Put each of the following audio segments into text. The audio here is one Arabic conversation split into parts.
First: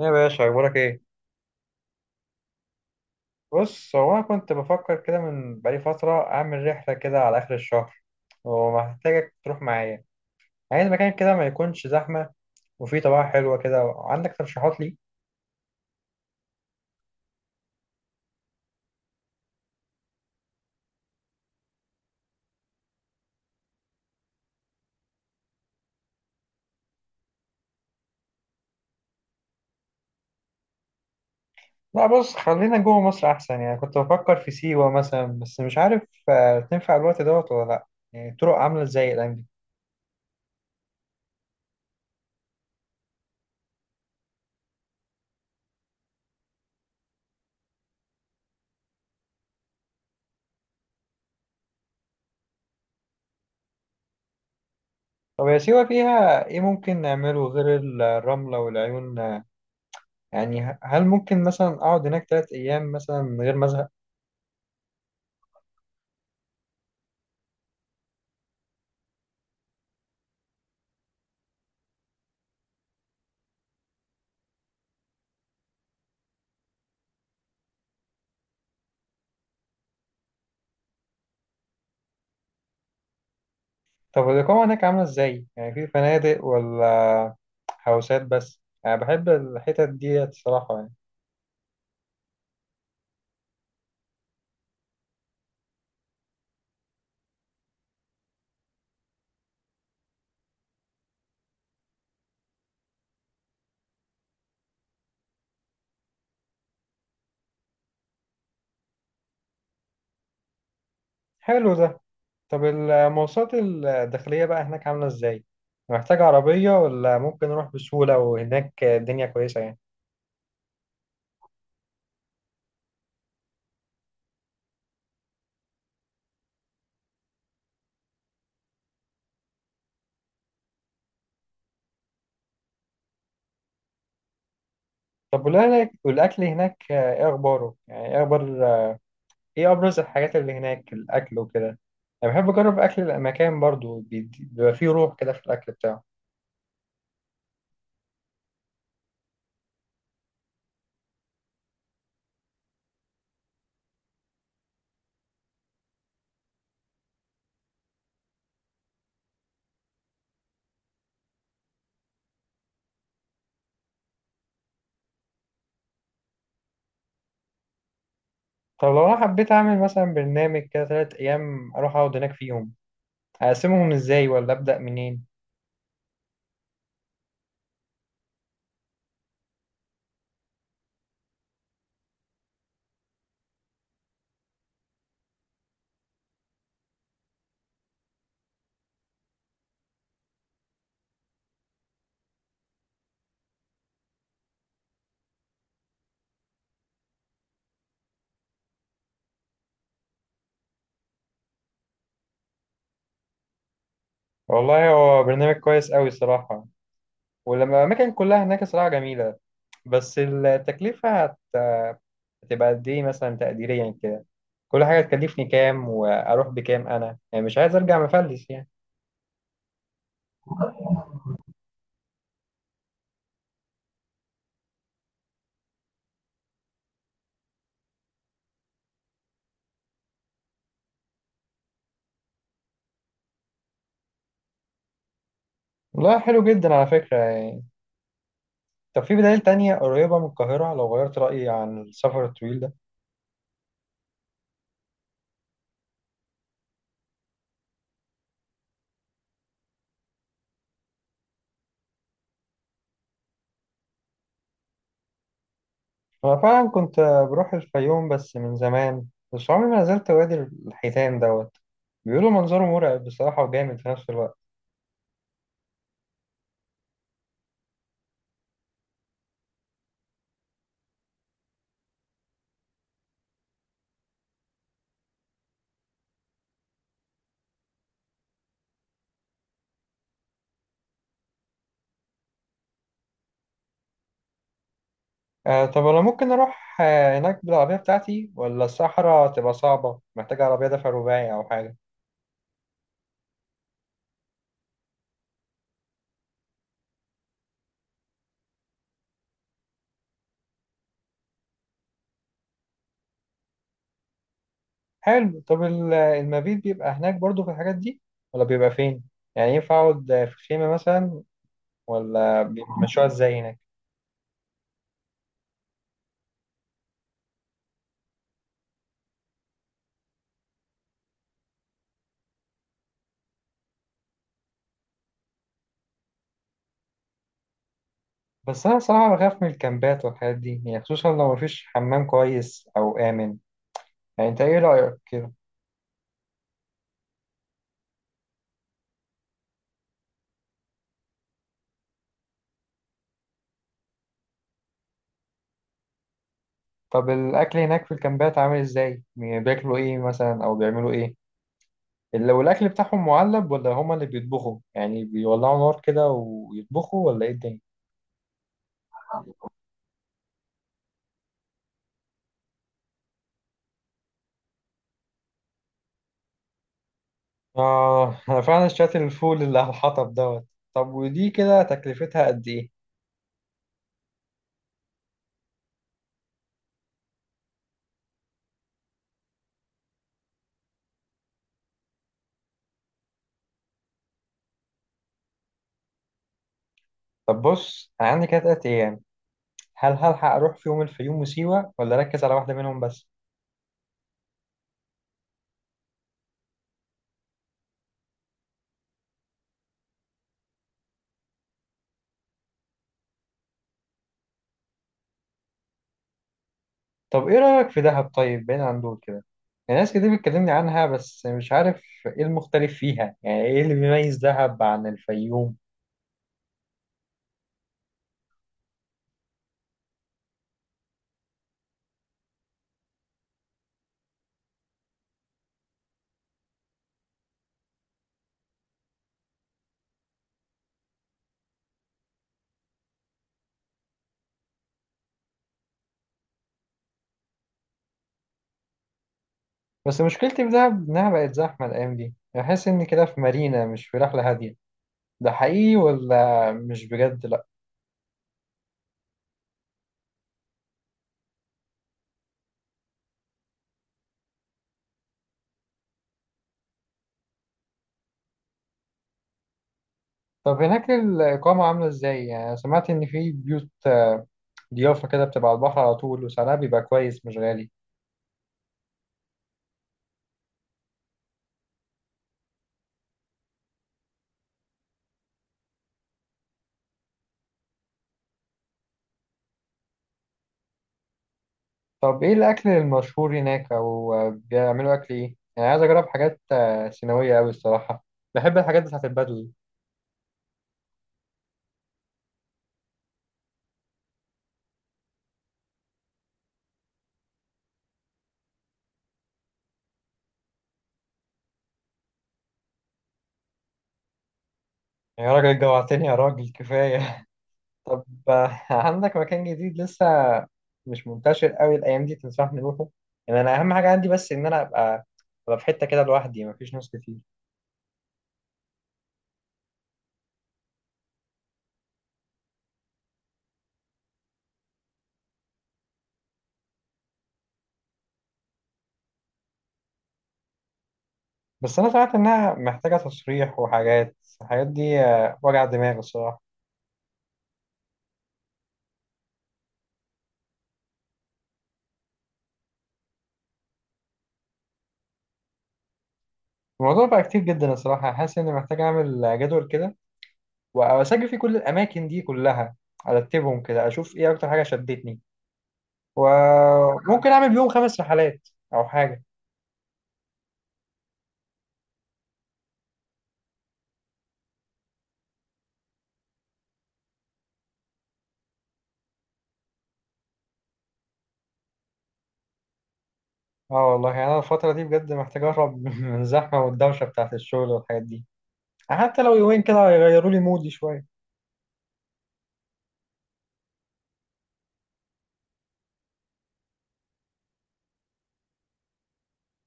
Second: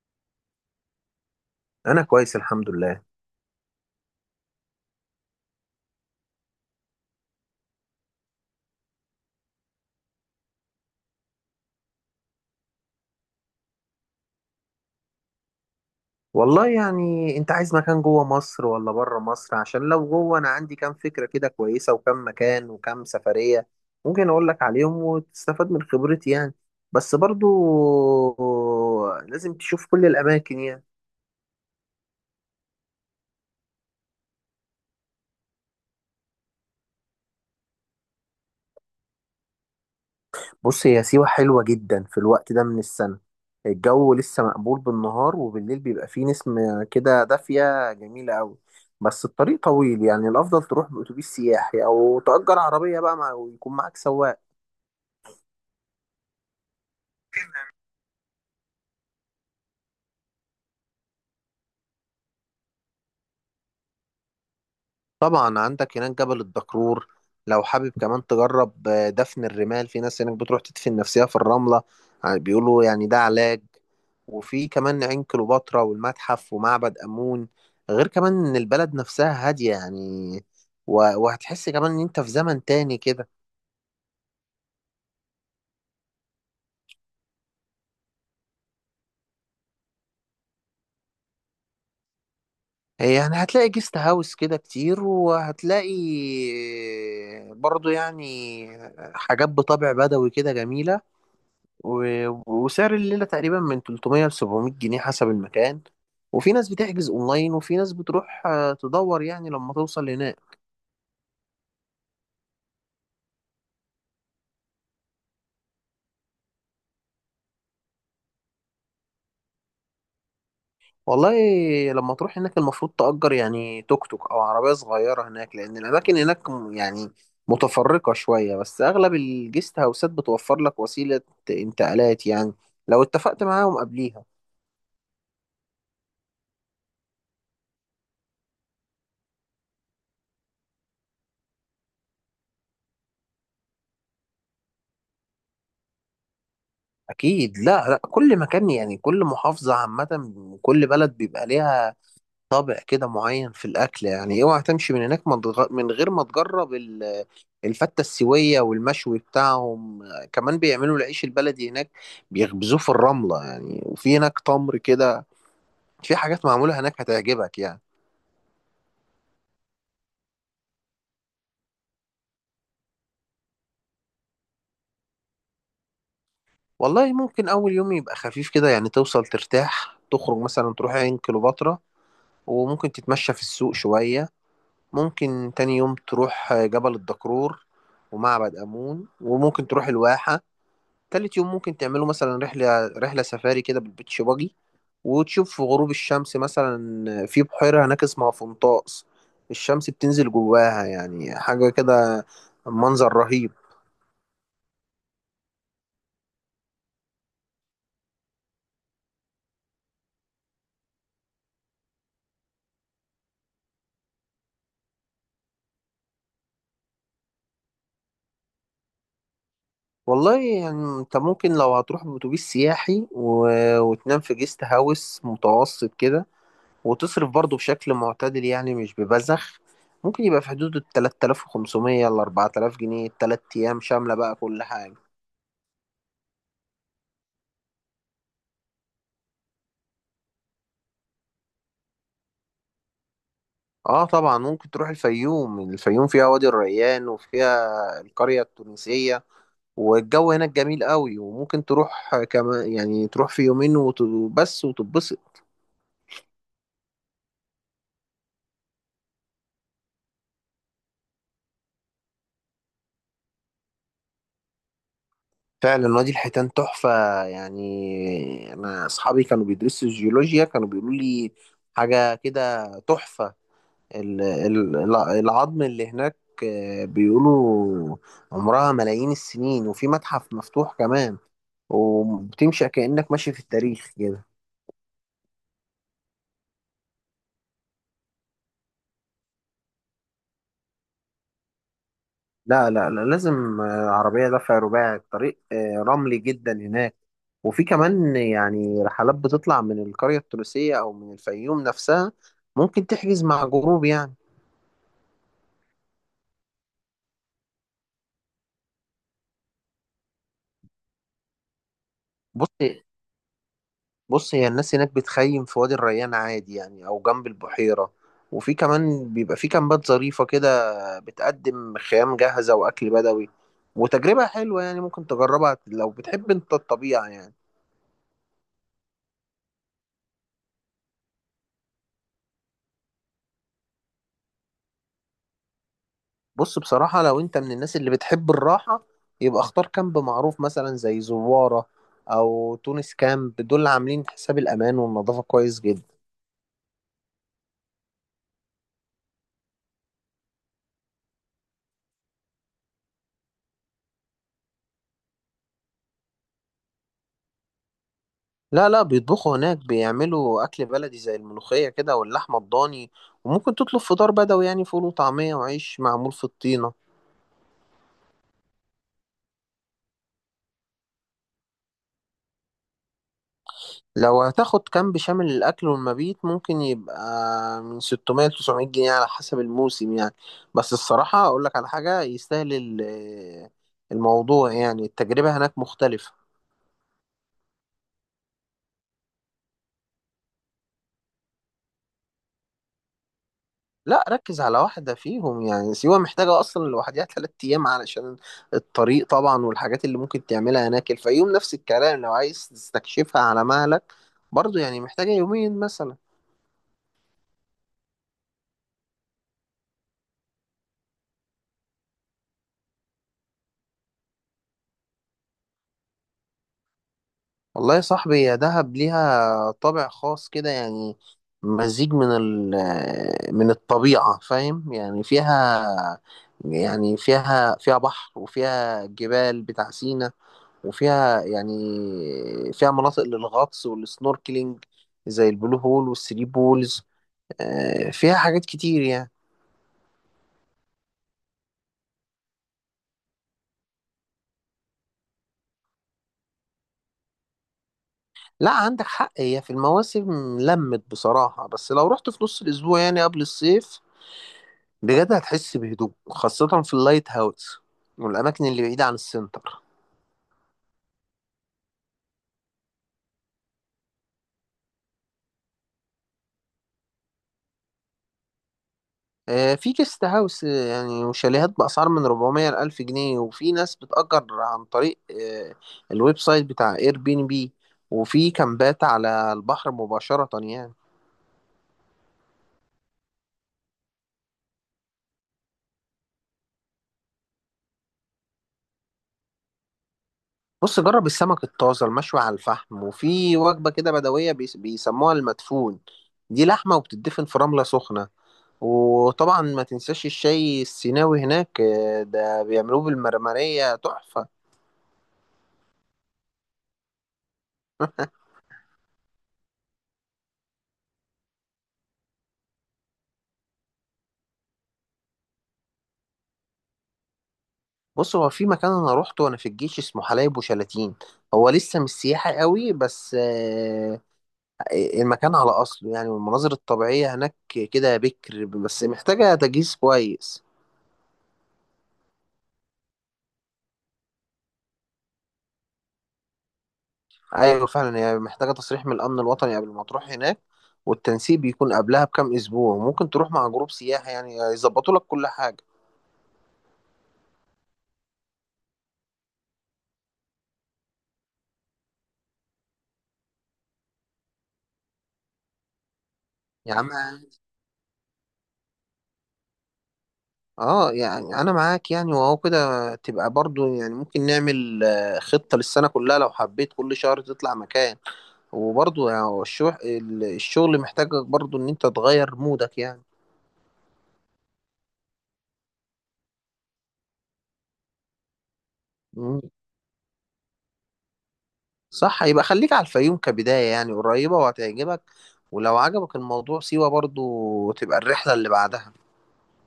إيه يا باشا أخبارك إيه؟ انا كويس، الحمد لله. بص، هو أنا كنت بفكر كده من بقالي فترة أعمل رحلة كده على آخر الشهر ومحتاجك تروح معايا. عايز مكان كده ما يكونش زحمة وفيه طبيعة حلوة كده. عندك ترشيحات لي؟ والله يعني انت عايز مكان جوه مصر ولا بره مصر؟ عشان لو جوه انا عندي كام فكرة كده كويسة وكام مكان وكام سفرية ممكن اقول لك عليهم وتستفاد من خبرتي يعني. بس برضو لازم تشوف كل الاماكن يعني. لا، بص، خلينا جوه مصر أحسن. يعني كنت بفكر في سيوة مثلا بس مش عارف تنفع الوقت دوت ولا لأ؟ يعني الطرق عاملة إزاي الأيام دي؟ بص، هي سيوة حلوة جدا في الوقت ده من السنة. الجو لسه مقبول بالنهار، وبالليل بيبقى فيه نسمة كده دافية جميلة قوي. بس الطريق طويل يعني الافضل تروح باتوبيس سياحي او تأجر عربية بقى مع ويكون معاك سواق. طب يا سيوة فيها إيه ممكن نعمله غير الرملة والعيون؟ يعني هل ممكن مثلا أقعد هناك 3 أيام مثلا من غير ما أزهق؟ طبعا عندك هناك جبل الدكرور. لو حابب كمان تجرب دفن الرمال، في ناس هناك بتروح تدفن نفسها في الرملة. بيقولوا يعني ده علاج. وفي كمان عين كليوباترا والمتحف ومعبد أمون. غير كمان إن البلد نفسها هادية يعني. و- وهتحس كمان إن أنت في زمن تاني كده. طب الإقامة هناك عاملة إزاي؟ يعني في فنادق ولا هوسات بس؟ أنا بحب الحتت دي الصراحة يعني. يعني هتلاقي جيست هاوس كده كتير، وهتلاقي برضو يعني حاجات بطابع بدوي كده جميلة. و... وسعر الليلة تقريبا من 300 ل 700 جنيه حسب المكان. وفي ناس بتحجز اونلاين، وفي ناس بتروح تدور يعني لما توصل هناك. حلو ده. طب المواصلات الداخلية بقى هناك عاملة إزاي؟ محتاج عربية ولا ممكن أروح بسهولة وهناك الدنيا كويسة يعني؟ والله، لما تروح هناك المفروض تأجر يعني توك توك او عربية صغيرة هناك، لان الاماكن هناك يعني متفرقة شوية. بس اغلب الجيست هاوسات بتوفر لك وسيلة انتقالات يعني، لو اتفقت معاهم قبليها. طب والأكل هناك إيه أخباره؟ يعني إيه أبرز الحاجات اللي هناك الأكل وكده؟ أنا بحب أجرب أكل المكان برضو بيبقى فيه روح كده في الأكل بتاعه. اكيد. لا لا، كل مكان يعني، كل محافظة عامة، كل بلد بيبقى ليها طابع كده معين في الاكل يعني. اوعى تمشي من هناك ما تغ- من غير ما تجرب الفته السويه والمشوي بتاعهم. كمان بيعملوا العيش البلدي هناك، بيخبزوه في الرمله يعني. وفي هناك تمر كده. في حاجات معموله هناك هتعجبك يعني. طب لو أنا حبيت أعمل مثلا برنامج كده 3 أيام أروح أقعد هناك فيهم، اقسمهم ازاي ولا ابدا منين؟ والله، ممكن اول يوم يبقى خفيف كده يعني، توصل ترتاح تخرج مثلا تروح عين كليوباترا، وممكن تتمشى في السوق شويه. ممكن تاني يوم تروح جبل الدكرور ومعبد امون، وممكن تروح الواحه. تالت يوم ممكن تعملوا مثلا رحلة سفاري كده بالبيتش باجي، وتشوف غروب الشمس مثلا. في بحيرة هناك اسمها فنطاس، الشمس بتنزل جواها يعني، حاجة كده، منظر رهيب. والله، هو برنامج كويس قوي صراحه، ولما الاماكن كلها هناك صراحه جميله. بس التكلفه هتبقى قد ايه مثلا تقديريا كده؟ كل حاجه تكلفني كام واروح بكام؟ انا يعني مش عايز ارجع مفلس يعني. والله يعني انت ممكن لو هتروح بأتوبيس سياحي وتنام في جيست هاوس متوسط كده، وتصرف برضه بشكل معتدل يعني مش ببذخ، ممكن يبقى في حدود ال 3500 ل 4000 جنيه ال 3 أيام شاملة بقى كل حاجة. والله حلو جدا على فكره يعني. طب في بدائل تانية قريبة من القاهرة لو غيرت رأيي عن السفر الطويل ده؟ اه طبعا، ممكن تروح الفيوم. الفيوم فيها وادي الريان وفيها القرية التونسية، والجو هناك جميل قوي. وممكن تروح كمان يعني تروح في يومين وبس وتتبسط. أنا فعلا كنت بروح الفيوم بس من زمان، بس عمري ما نزلت وادي الحيتان دوت. بيقولوا منظره مرعب بصراحة وجامد في نفس الوقت. فعلا وادي الحيتان تحفة. يعني انا اصحابي كانوا بيدرسوا الجيولوجيا كانوا بيقولوا لي حاجة كده تحفة. ال- ال- العظم اللي هناك بيقولوا عمرها ملايين السنين. وفي متحف مفتوح كمان، وبتمشي كأنك ماشي في التاريخ كده. طب انا ممكن اروح هناك بالعربية بتاعتي ولا الصحراء تبقى صعبة محتاجة عربية دفع رباعي او حاجة؟ لا لا لا، لازم عربية دفع رباعي. الطريق رملي جدا هناك. وفي كمان يعني رحلات بتطلع من القرية التونسية أو من الفيوم نفسها، ممكن تحجز مع جروب يعني. حلو. طب المبيت بيبقى هناك برضو في الحاجات دي ولا بيبقى فين؟ يعني ينفع اقعد في خيمة مثلا ولا بص بيمشوها ازاي هناك؟ بص هي الناس هناك بتخيم في وادي الريان عادي يعني، أو جنب البحيرة. وفي كمان بيبقى في كامبات ظريفة كده، بتقدم خيام جاهزة وأكل بدوي، وتجربة حلوة يعني ممكن تجربها لو بتحب أنت الطبيعة يعني. بس انا صراحة بخاف من الكامبات والحاجات دي، يعني خصوصا لو مفيش حمام كويس او امن. يعني انت ايه رأيك كده؟ بص، بصراحة لو انت من الناس اللي بتحب الراحة، يبقى اختار كامب معروف مثلا زي زوارة او تونس كامب. دول عاملين حساب الامان والنظافة كويس جدا. طب الاكل هناك في الكامبات عامل ازاي؟ بياكلوا ايه مثلا او بيعملوا ايه؟ لو الأكل بتاعهم معلب ولا هما اللي بيطبخوا يعني بيولعوا نار كده ويطبخوا ولا إيه الدنيا؟ لا لا، بيطبخوا هناك، بيعملوا اكل بلدي زي الملوخية كده واللحمة الضاني. وممكن تطلب فطار بدوي يعني فول وطعمية وعيش معمول في الطين. آه. أنا فعلا اشتريت الفول اللي على الحطب دوت. طب ودي كده تكلفتها قد إيه؟ لو هتاخد كامب شامل الأكل والمبيت، ممكن يبقى من 600 ل 900 جنيه على حسب الموسم يعني. بس الصراحة أقول لك على حاجة يستاهل الموضوع يعني، التجربة هناك مختلفة. طب بص، أنا عندي كده 3 أيام. هل هلحق أروح في يوم الفيوم وسيوة ولا أركز على واحدة منهم بس؟ لا، ركز على واحدة فيهم. يعني سيوة محتاجة أصلا لوحدها 3 أيام علشان الطريق طبعا، والحاجات اللي ممكن تعملها هناك. الفيوم نفس الكلام، لو عايز تستكشفها على مهلك برضو يعني محتاجة يومين مثلا. طب إيه رأيك في دهب طيب بعيد عن دول كده؟ يعني ناس كتير بتكلمني عنها بس مش عارف إيه المختلف فيها. يعني إيه اللي بيميز دهب عن الفيوم؟ والله يا صاحبي، يا دهب ليها طابع خاص كده يعني، مزيج من ال آه، من الطبيعة، فاهم يعني، فيها يعني، فيها بحر وفيها جبال بتاع سينا، وفيها يعني فيها مناطق للغطس والسنوركلينج زي البلو هول والثري بولز. فيها حاجات كتير يعني. بس مشكلتي في دهب إنها بقت زحمة الأيام دي، بحس إني كده في مارينا مش في رحلة هادية. ده حقيقي ولا مش بجد؟ لأ. لا، عندك حق. هي في المواسم لمت بصراحة، بس لو رحت في نص الأسبوع يعني قبل الصيف بجد هتحس بهدوء، خاصة في اللايت هاوس والأماكن اللي بعيدة عن السنتر. طب هناك الإقامة عاملة إزاي؟ يعني سمعت إن في بيوت ضيافة كده بتبقى على البحر على طول وسعرها بيبقى كويس مش غالي. في جيست هاوس يعني وشاليهات بأسعار من 400 ل 1000 جنيه. وفي ناس بتأجر عن طريق الويب سايت بتاع اير بي ان بي. وفي كامبات على البحر مباشرة يعني. طب إيه الأكل المشهور هناك؟ أو بيعملوا أكل إيه؟ يعني عايز أجرب حاجات سيناوية أوي الصراحة. بحب الحاجات بتاعت البدوي. بص، جرب السمك الطازة المشوي على الفحم. وفي وجبة كده بدوية بيسموها المدفون، دي لحمة وبتدفن في رملة سخنة. وطبعا ما تنساش الشاي السيناوي هناك، ده بيعملوه بالمرمرية تحفة. يا راجل جوعتني يا راجل، كفاية! طب عندك مكان جديد لسه مش منتشر قوي الايام دي تنصحني نروحه؟ يعني انا اهم حاجه عندي بس ان انا ابقى في حته كده لوحدي مفيش ناس كتير. بص، هو في مكان انا روحته وانا في الجيش اسمه حلايب وشلاتين. هو لسه مش سياحي قوي بس المكان على اصله يعني. والمناظر الطبيعية هناك كده بكر، بس محتاجة تجهيز كويس. بس انا سمعت انها محتاجه تصريح وحاجات. الحاجات دي وجع دماغ الصراحه. ايوه فعلا، هي محتاجة تصريح من الامن الوطني قبل ما تروح هناك، والتنسيق بيكون قبلها بكام اسبوع. ممكن تروح مع جروب سياحي يعني يظبطوا لك كل حاجة. الموضوع بقى كتير جدا الصراحه. حاسس اني محتاج اعمل جدول كده واسجل فيه كل الاماكن دي كلها، ارتبهم كده اشوف ايه اكتر حاجه شدتني، يا عم. وممكن اعمل بيهم 5 رحلات او حاجه. اه يعني انا معاك، يعني وهو كده تبقى برضو يعني ممكن نعمل خطة للسنة كلها لو حبيت كل شهر تطلع مكان. وبرضو يعني هو الشغل محتاجك برضو ان انت تغير مودك يعني. اه والله يعني انا الفترة دي بجد محتاج اهرب من الزحمة والدوشة بتاعت الشغل والحاجات دي. حتى لو مم. يومين كده هيغيروا لي مودي شوية. صح، يبقى خليك على الفيوم كبداية يعني، قريبة وهتعجبك. ولو عجبك الموضوع، سيوة برضو تبقى الرحلة اللي بعدها.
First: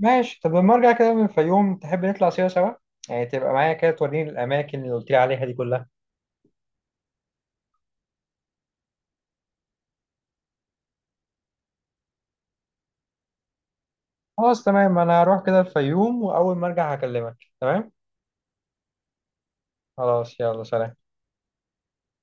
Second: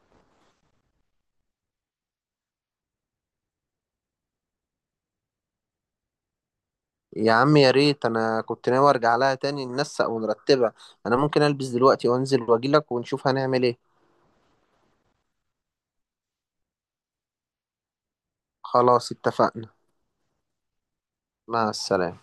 ماشي. طب لما ارجع كده من الفيوم تحب نطلع سوا سوا؟ يعني تبقى معايا كده توريني الاماكن اللي قلت لي عليها دي كلها. يا عم يا ريت، انا كنت ناوي ارجع لها تاني ننسق ونرتبها. انا ممكن البس دلوقتي وانزل واجيلك ونشوف هنعمل ايه. خلاص تمام، انا هروح كده الفيوم واول ما ارجع هكلمك. تمام. خلاص، اتفقنا. خلاص، يلا سلام. مع السلامة.